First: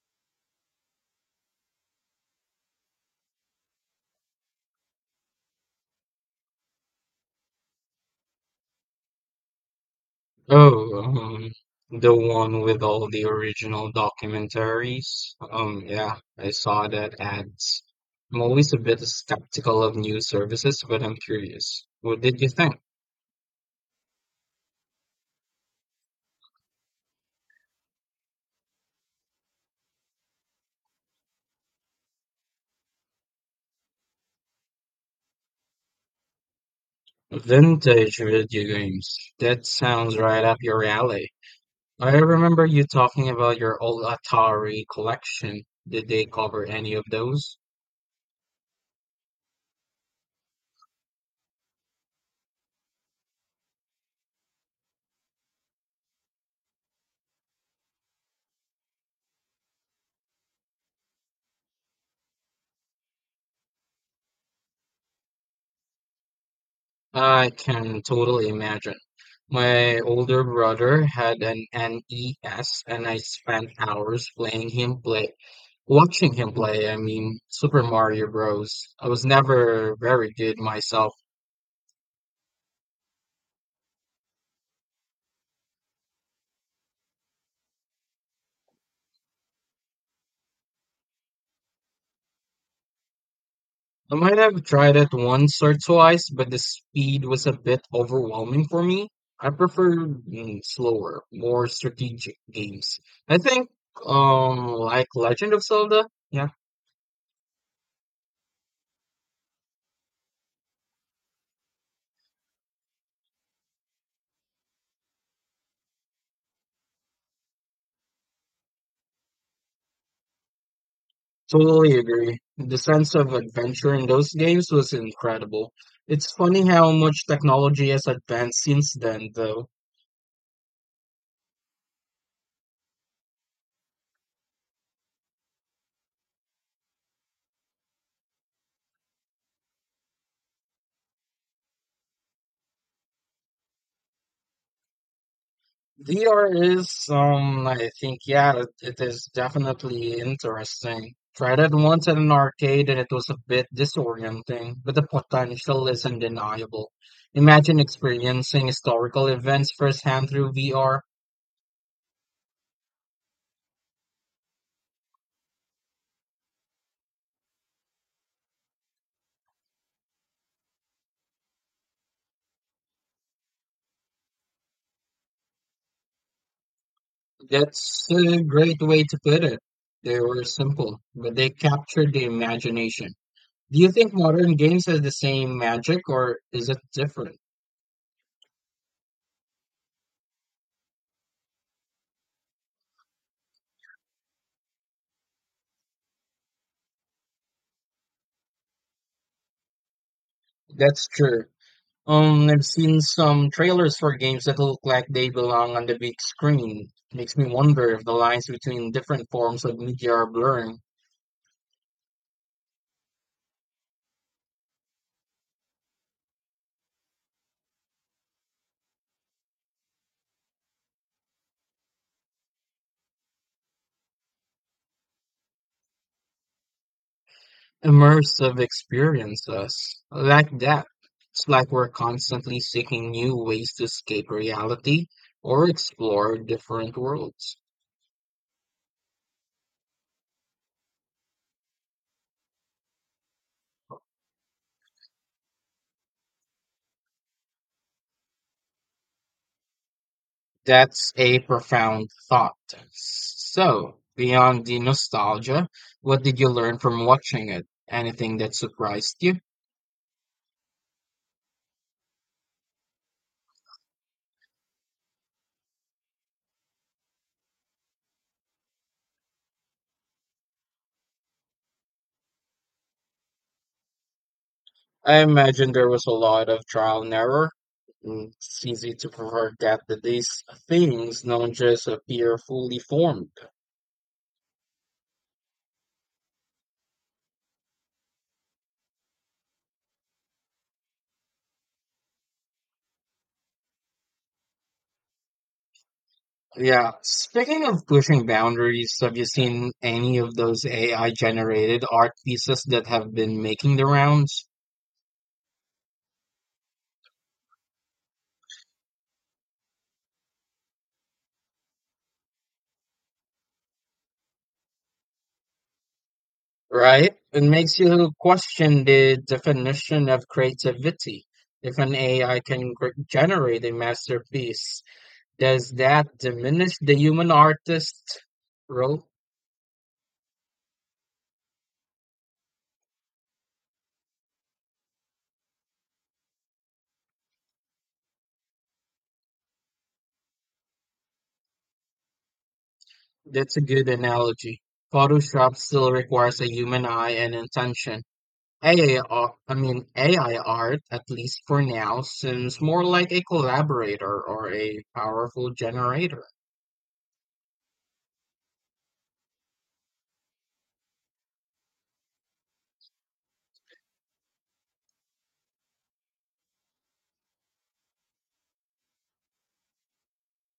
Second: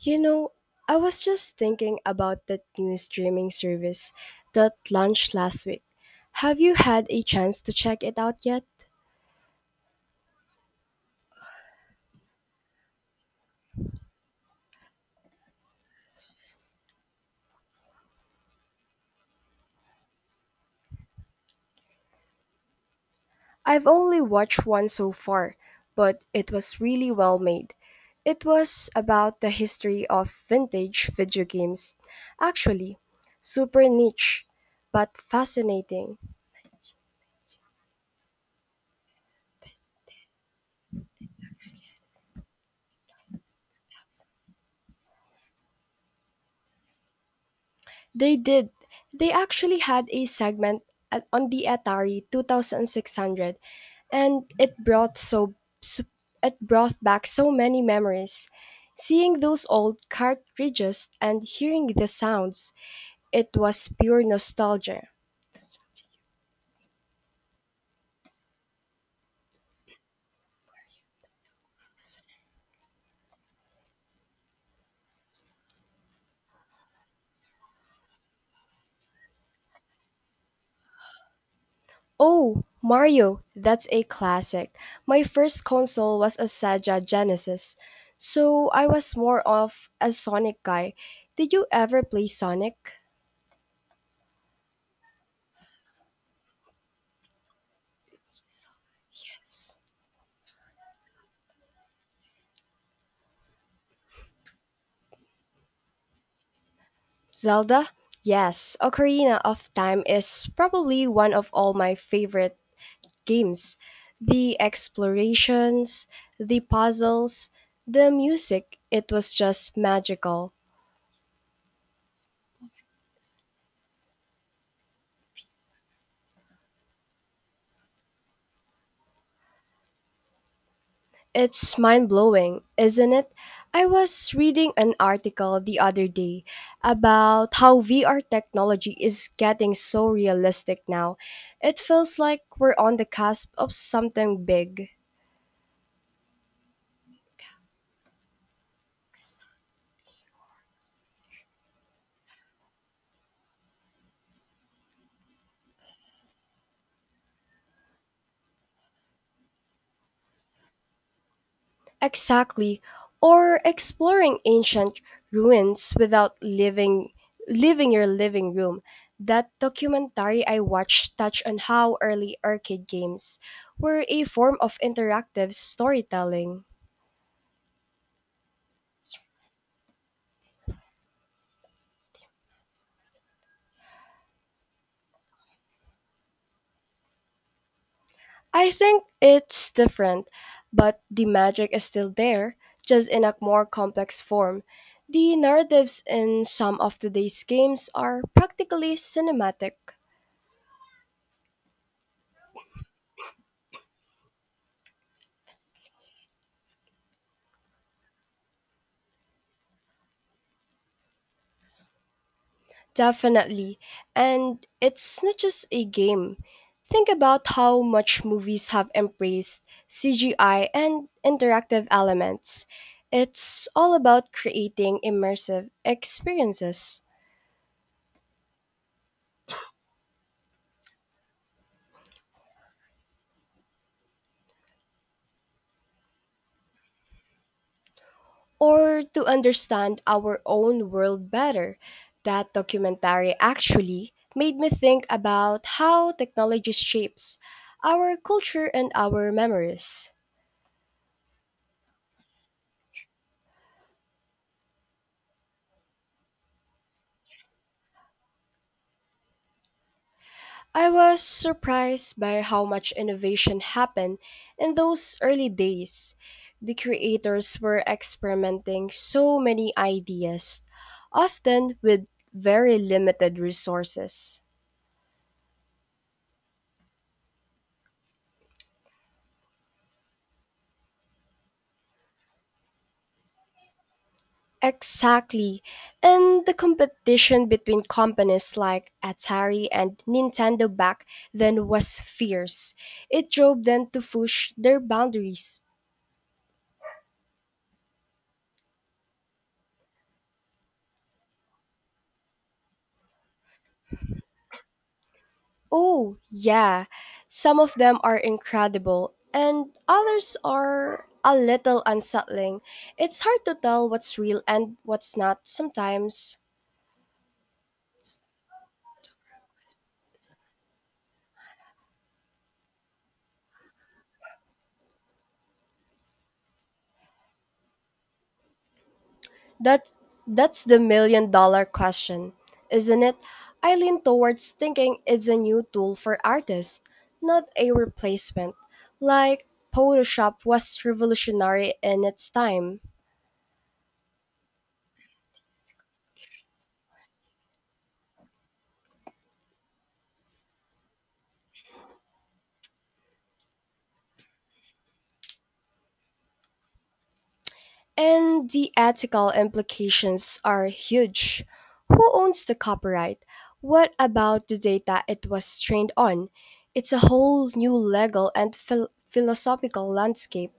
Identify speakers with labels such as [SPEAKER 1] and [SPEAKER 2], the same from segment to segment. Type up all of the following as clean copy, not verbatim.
[SPEAKER 1] You know, I was just thinking about that new streaming service that launched last week. Have you had a chance to check it out yet?
[SPEAKER 2] Oh, the one with all the original documentaries. Yeah, I saw that ads. I'm always a bit skeptical of new services, but I'm curious. What did you think?
[SPEAKER 1] I've only watched one so far, but it was really well made. It was about the history of vintage video games. Actually, super niche, but fascinating.
[SPEAKER 2] Vintage video games. That sounds right up your alley. I remember you talking about your old Atari collection. Did they cover any of those?
[SPEAKER 1] They did. They actually had a segment on the Atari 2600, and it brought so it brought back so many memories. Seeing those old cartridges and hearing the sounds, it was pure nostalgia.
[SPEAKER 2] I can totally imagine. My older brother had an NES and I spent hours watching him play, I mean, Super Mario Bros. I was never very good myself.
[SPEAKER 1] Oh, Mario, that's a classic. My first console was a Sega Genesis, so I was more of a Sonic guy. Did you ever play Sonic?
[SPEAKER 2] I might have tried it once or twice, but the speed was a bit overwhelming for me. I
[SPEAKER 1] Yes.
[SPEAKER 2] prefer slower, more strategic games. I think, like Legend of Zelda, yeah.
[SPEAKER 1] Zelda? Yes, Ocarina of Time is probably one of all my favorite games, the explorations, the puzzles, the music, it was just magical.
[SPEAKER 2] Totally agree. The sense of adventure in those games was incredible. It's funny how much technology has advanced since then, though.
[SPEAKER 1] It's mind blowing, isn't it? I was reading an article the other day about how VR technology is getting so realistic now. It feels like we're on the cusp of something big.
[SPEAKER 2] VR is, I think, yeah, it is definitely interesting. Tried it once at an arcade and it was a bit disorienting, but the potential is undeniable. Imagine experiencing historical events firsthand through VR.
[SPEAKER 1] Exactly. Or exploring ancient ruins without leaving your living room. That documentary I watched touched on how early arcade games were a form of interactive storytelling.
[SPEAKER 2] That's a great way to put it. They were simple, but they captured the imagination. Do you think modern games have the same magic or is it different?
[SPEAKER 1] I think it's different, but the magic is still there, just in a more complex form. The narratives in some of today's games are practically cinematic.
[SPEAKER 2] That's true. I've seen some trailers for games that look like they belong on the big screen. Makes me wonder if the lines between different forms of media are blurring.
[SPEAKER 1] Definitely. And it's not just a game. Think about how much movies have embraced CGI and interactive elements. It's all about creating immersive experiences.
[SPEAKER 2] Immersive experiences like that. It's like we're constantly seeking new ways to escape reality or explore different worlds.
[SPEAKER 1] Or to understand our own world better, that documentary actually made me think about how technology shapes our culture and our memories.
[SPEAKER 2] That's a profound thought. So, beyond the nostalgia, what did you learn from watching it? Anything that surprised you?
[SPEAKER 1] I was surprised by how much innovation happened in those early days. The creators were experimenting so many ideas, often with very limited resources.
[SPEAKER 2] I imagine there was a lot of trial and error. It's easy to forget that these things don't just appear fully formed.
[SPEAKER 1] Exactly. And the competition between companies like Atari and Nintendo back then was fierce. It drove them to push their boundaries.
[SPEAKER 2] Yeah. Speaking of pushing boundaries, have you seen any of those AI generated art pieces that have been making the rounds?
[SPEAKER 1] Oh, yeah. Some of them are incredible, and others are a little unsettling. It's hard to tell what's real and what's not sometimes.
[SPEAKER 2] Right? It makes you question the definition of creativity. If an AI can generate a masterpiece, does that diminish the human artist role?
[SPEAKER 1] That that's the million-dollar question, isn't it? I lean towards thinking it's a new tool for artists, not a replacement. Like Photoshop was revolutionary in its time.
[SPEAKER 2] That's a good analogy. Photoshop still requires a human eye and intention. AI, ar- I mean AI art, at least for now, seems more like a collaborator or a powerful generator.
[SPEAKER 1] And the ethical implications are huge. Who owns the copyright? What about the data it was trained on? It's a whole new legal and philosophical landscape.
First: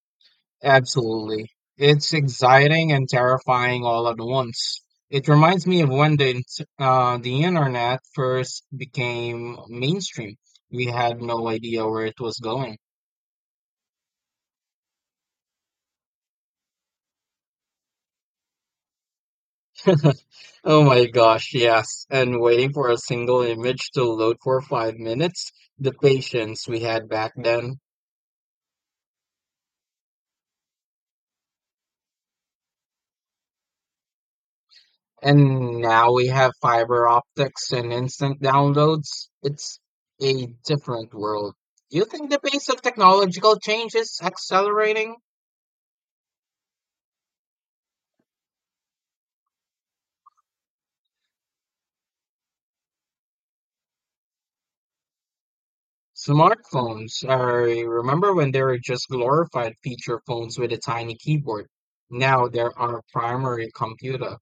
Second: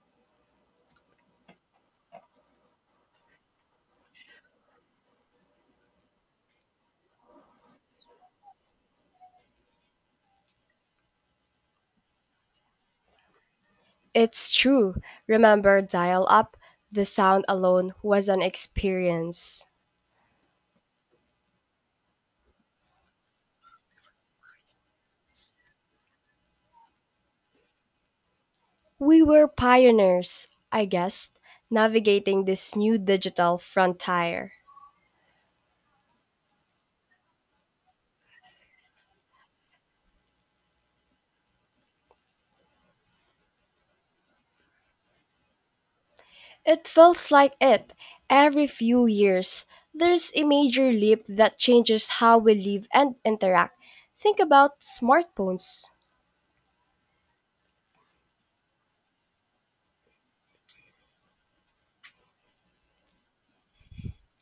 [SPEAKER 2] Absolutely. It's exciting and terrifying all at once. It reminds me of when the internet first became mainstream. We had no idea where it was going.
[SPEAKER 1] It's true. Remember dial up? The sound alone was an experience.
[SPEAKER 2] Oh my gosh, yes. And waiting for a single image to load for five minutes, the patience we had back then.
[SPEAKER 1] We were pioneers, I guess, navigating this new digital frontier.
[SPEAKER 2] And now we have fiber optics and instant downloads. It's a different world. Do you think the pace of technological change is accelerating?
[SPEAKER 1] It feels like it. Every few years, there's a major leap that changes how we live and interact. Think about smartphones
[SPEAKER 2] Smartphones. I remember when they were just glorified feature phones with a tiny keyboard. Now they're our primary computer.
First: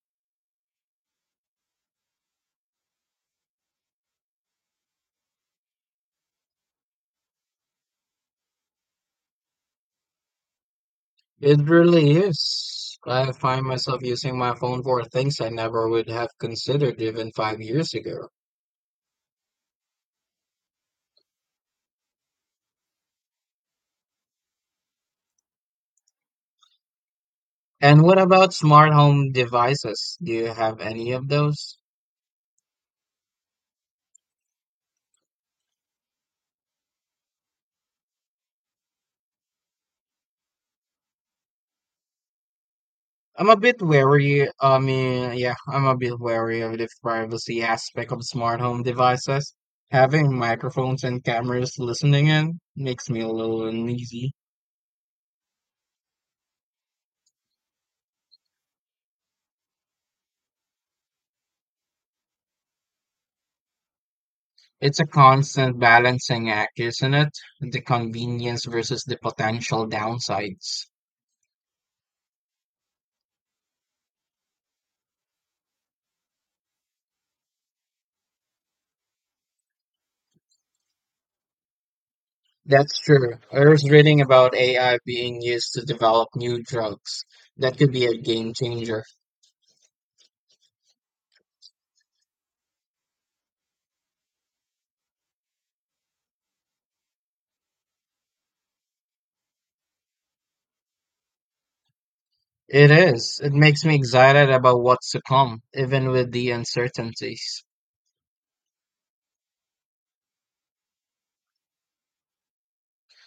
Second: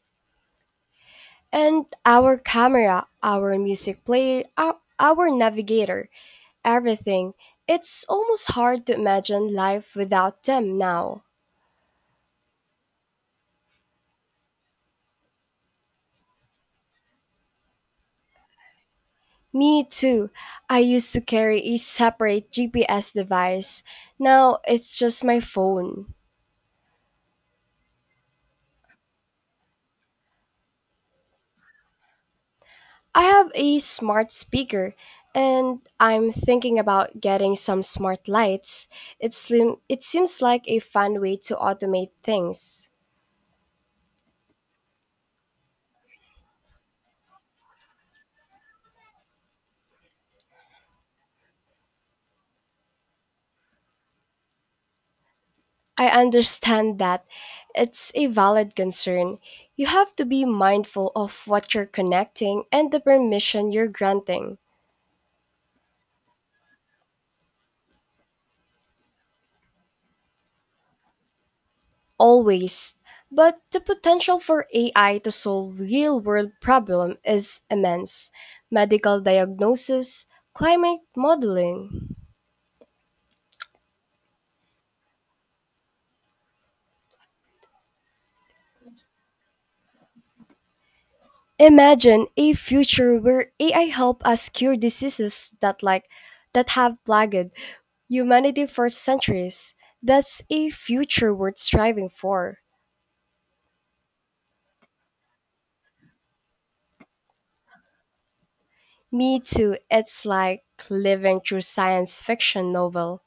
[SPEAKER 1] and our camera, our music play, our navigator, everything. It's almost hard to imagine life without them now.
[SPEAKER 2] It really is. I find myself using my phone for things I never would have considered even five years ago.
[SPEAKER 1] Me too. I used to carry a separate GPS device. Now it's just my phone.
[SPEAKER 2] And what about smart home devices? Do you have any of those?
[SPEAKER 1] I have a smart speaker and I'm thinking about getting some smart lights. It seems like a fun way to automate things.
[SPEAKER 2] I'm a bit wary. I mean, yeah, I'm a bit wary of the privacy aspect of smart home devices. Having microphones and cameras listening in makes me a little uneasy.
[SPEAKER 1] I understand that. It's a valid concern. You have to be mindful of what you're connecting and the permission you're granting.
[SPEAKER 2] It's a constant balancing act, isn't it? The convenience versus the potential downsides.
[SPEAKER 1] Always. But the potential for AI to solve real world problem is immense. Medical diagnosis, climate modeling.
[SPEAKER 2] That's true. I was reading about AI being used to develop new drugs. That could be a game changer.
[SPEAKER 1] Imagine a future where AI help us cure diseases that have plagued humanity for centuries. That's a future worth striving for.
[SPEAKER 2] It is. It makes me excited about what's to come, even with the uncertainties.
[SPEAKER 1] Me too. It's like living through science fiction novel.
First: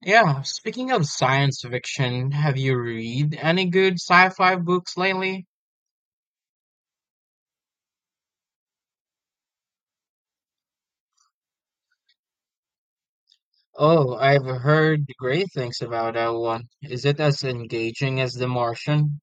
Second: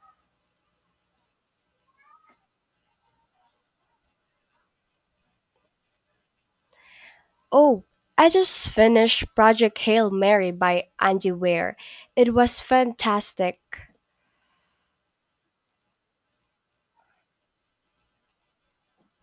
[SPEAKER 2] Yeah, speaking of science fiction, have you read any good sci-fi books lately?
[SPEAKER 1] Oh, I just finished Project Hail Mary by Andy Weir. It was fantastic.
[SPEAKER 2] Oh, I've heard great things about that one. Is it as engaging as The Martian?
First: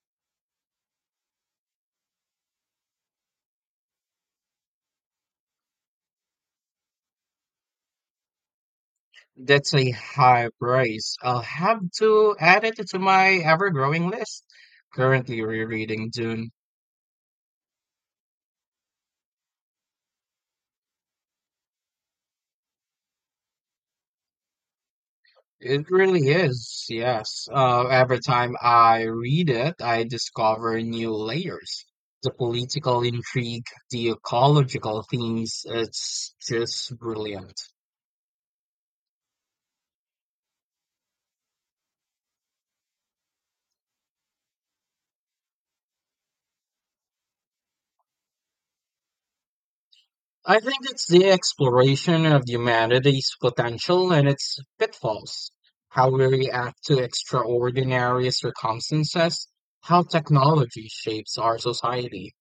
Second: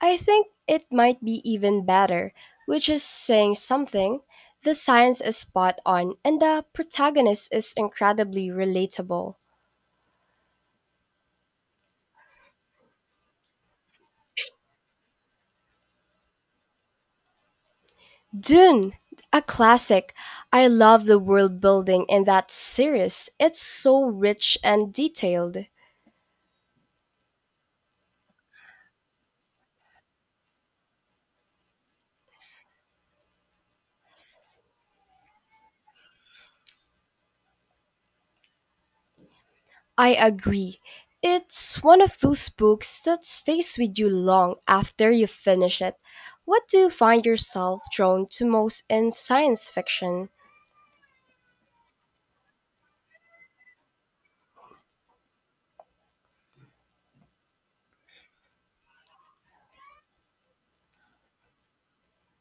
[SPEAKER 1] I think it might be even better, which is saying something. The science is spot on, and the protagonist is incredibly relatable.
[SPEAKER 2] That's a high praise. I'll have to add it to my ever-growing list. Currently rereading Dune.
[SPEAKER 1] Dune, a classic. I love the world building in that series. It's so rich and detailed.
[SPEAKER 2] It really is, yes. Every time I read it, I discover new layers. The political intrigue, the ecological themes, it's just brilliant.
[SPEAKER 1] I agree. It's one of those books that stays with you long after you finish it. What do you find yourself drawn to most in science fiction?
[SPEAKER 2] I think it's the exploration of humanity's potential and its pitfalls, how we react to extraordinary circumstances, how technology shapes our society.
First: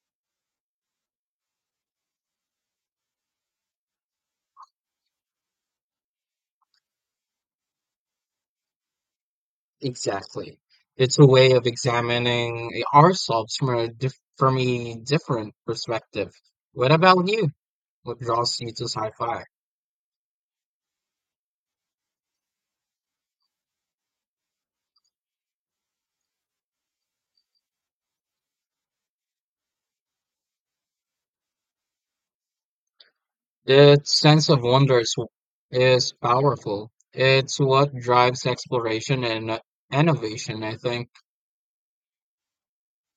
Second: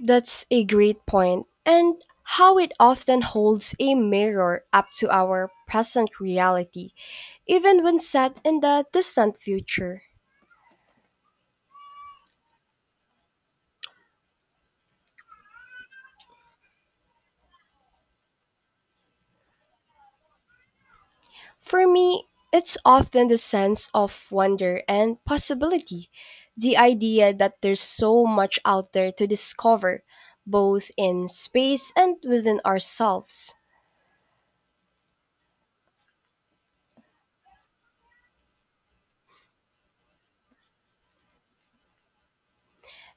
[SPEAKER 1] That's a great point, and how it often holds a mirror up to our present reality, even when set in the distant future.
[SPEAKER 2] Exactly. It's a way of examining ourselves from a diff from a different perspective. What about you? What draws you to sci-fi?
[SPEAKER 1] For me, it's often the sense of wonder and possibility, the idea that there's so much out there to discover, both in space and within ourselves.
[SPEAKER 2] That sense of wonder is powerful. It's what drives exploration and innovation, I think.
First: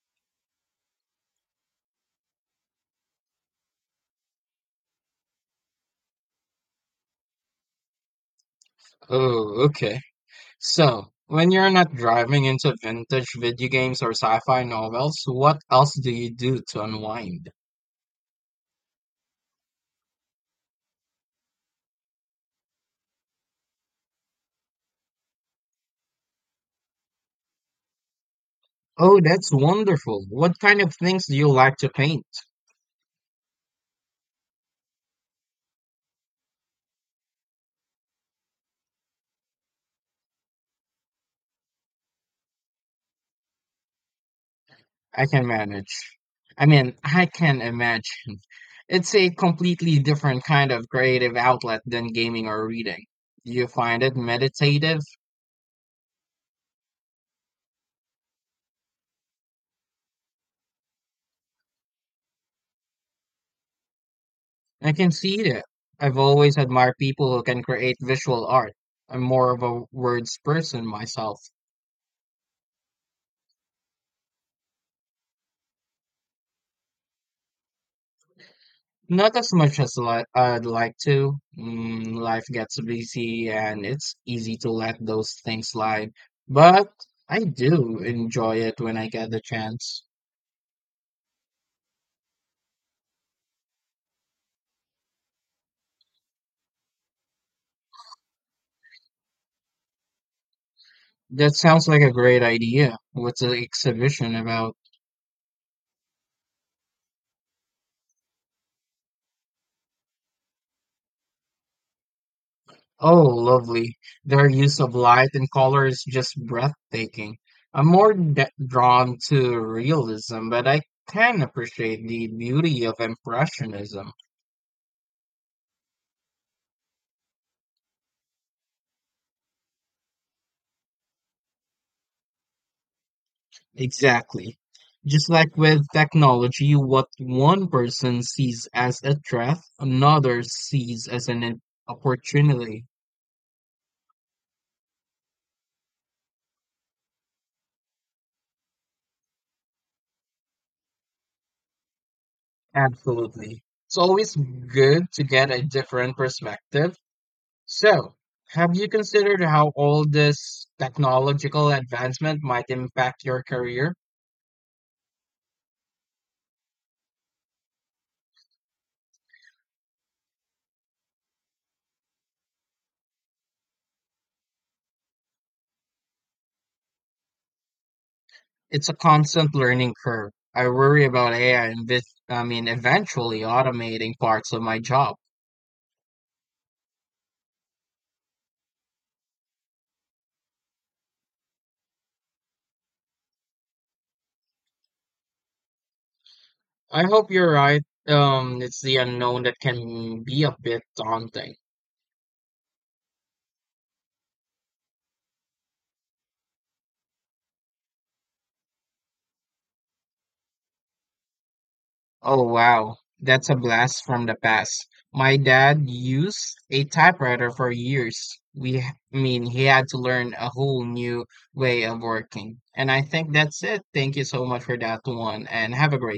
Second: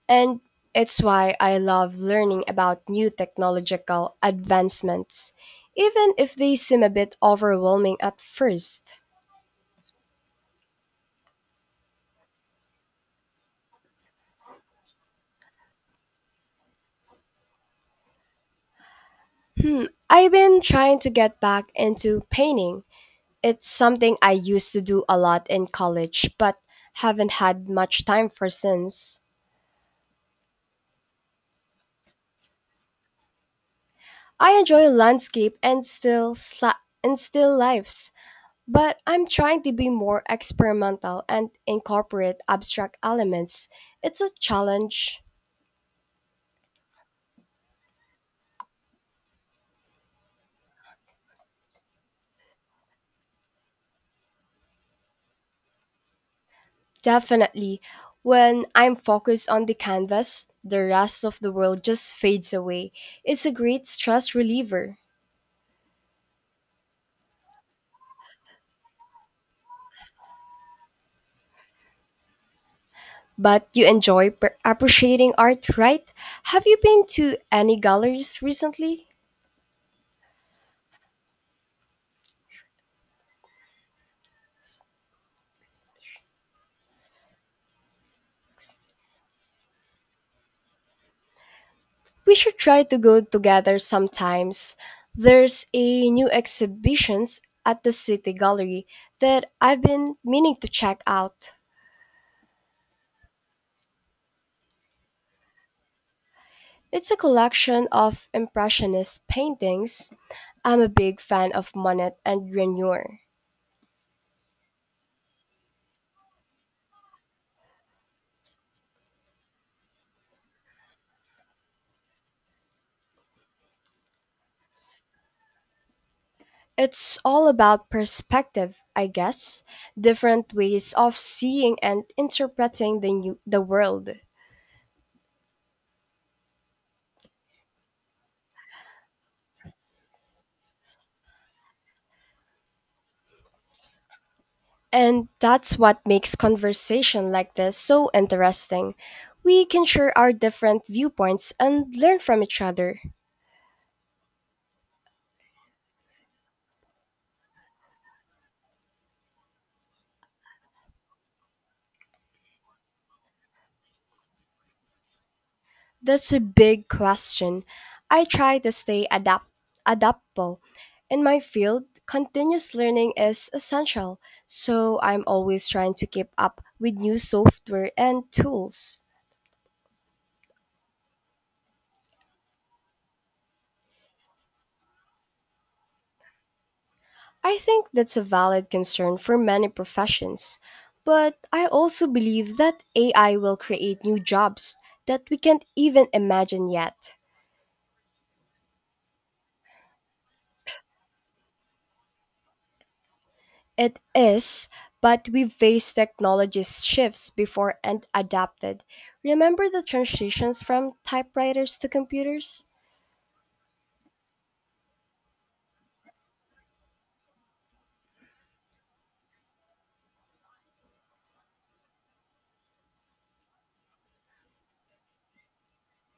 [SPEAKER 1] And it's why I love learning about new technological advancements, even if they seem a bit overwhelming at first.
[SPEAKER 2] Oh, okay. So, when you're not driving into vintage video games or sci-fi novels, what else do you do to unwind?
[SPEAKER 1] Hmm, I've been trying to get back into painting. It's something I used to do a lot in college, but haven't had much time for since.
[SPEAKER 2] Oh, that's wonderful. What kind of things do you like to paint?
[SPEAKER 1] I enjoy landscape and still lives, but I'm trying to be more experimental and incorporate abstract elements. It's a challenge.
[SPEAKER 2] I can manage. I mean, I can imagine. It's a completely different kind of creative outlet than gaming or reading. Do you find it meditative?
[SPEAKER 1] Definitely. When I'm focused on the canvas, the rest of the world just fades away. It's a great stress
[SPEAKER 2] I
[SPEAKER 1] reliever.
[SPEAKER 2] can see that. I've always admired people who can create visual art. I'm more of a words person myself.
[SPEAKER 1] But you enjoy appreciating art, right? Have you been to any galleries recently?
[SPEAKER 2] Not as much as I'd like to. Life gets busy and it's easy to let those things slide. But I do enjoy it when I get the chance.
[SPEAKER 1] We should try to go together sometimes. There's a new exhibitions at the City Gallery that I've been meaning to check out.
[SPEAKER 2] That sounds like a great idea. What's the exhibition about?
[SPEAKER 1] It's a collection of impressionist paintings. I'm a big fan of Monet and Renoir.
[SPEAKER 2] Oh, lovely. Their use of light and color is just breathtaking. I'm more d drawn to realism, but I can appreciate the beauty of impressionism.
[SPEAKER 1] It's all about perspective, I guess, different ways of seeing and interpreting the world.
[SPEAKER 2] Exactly. Just like with technology, what one person sees as a threat, another sees as an opportunity.
[SPEAKER 1] And that's what makes conversation like this so interesting. We can share our different viewpoints and learn from each other.
[SPEAKER 2] Absolutely. It's always good to get a different perspective. So, have you considered how all this technological advancement might impact your career?
[SPEAKER 1] That's a big question. I try to stay adaptable. In my field, continuous learning is essential, so I'm always trying to keep up with new software and
[SPEAKER 2] It's a
[SPEAKER 1] tools.
[SPEAKER 2] constant learning curve. I worry about I mean, eventually automating parts of my job.
[SPEAKER 1] I think that's a valid concern for many professions, but I also believe that AI will create new jobs that we can't even imagine
[SPEAKER 2] I
[SPEAKER 1] yet.
[SPEAKER 2] hope you're right. It's the unknown that can be a bit daunting.
[SPEAKER 1] It is, but we've faced technology shifts before and adapted. Remember the transitions from typewriters to
[SPEAKER 2] Oh
[SPEAKER 1] computers?
[SPEAKER 2] wow, that's a blast from the past. My dad used a typewriter for years. I mean, he had to learn a whole new way of working. And I think that's it. Thank you so much for that one, and have a great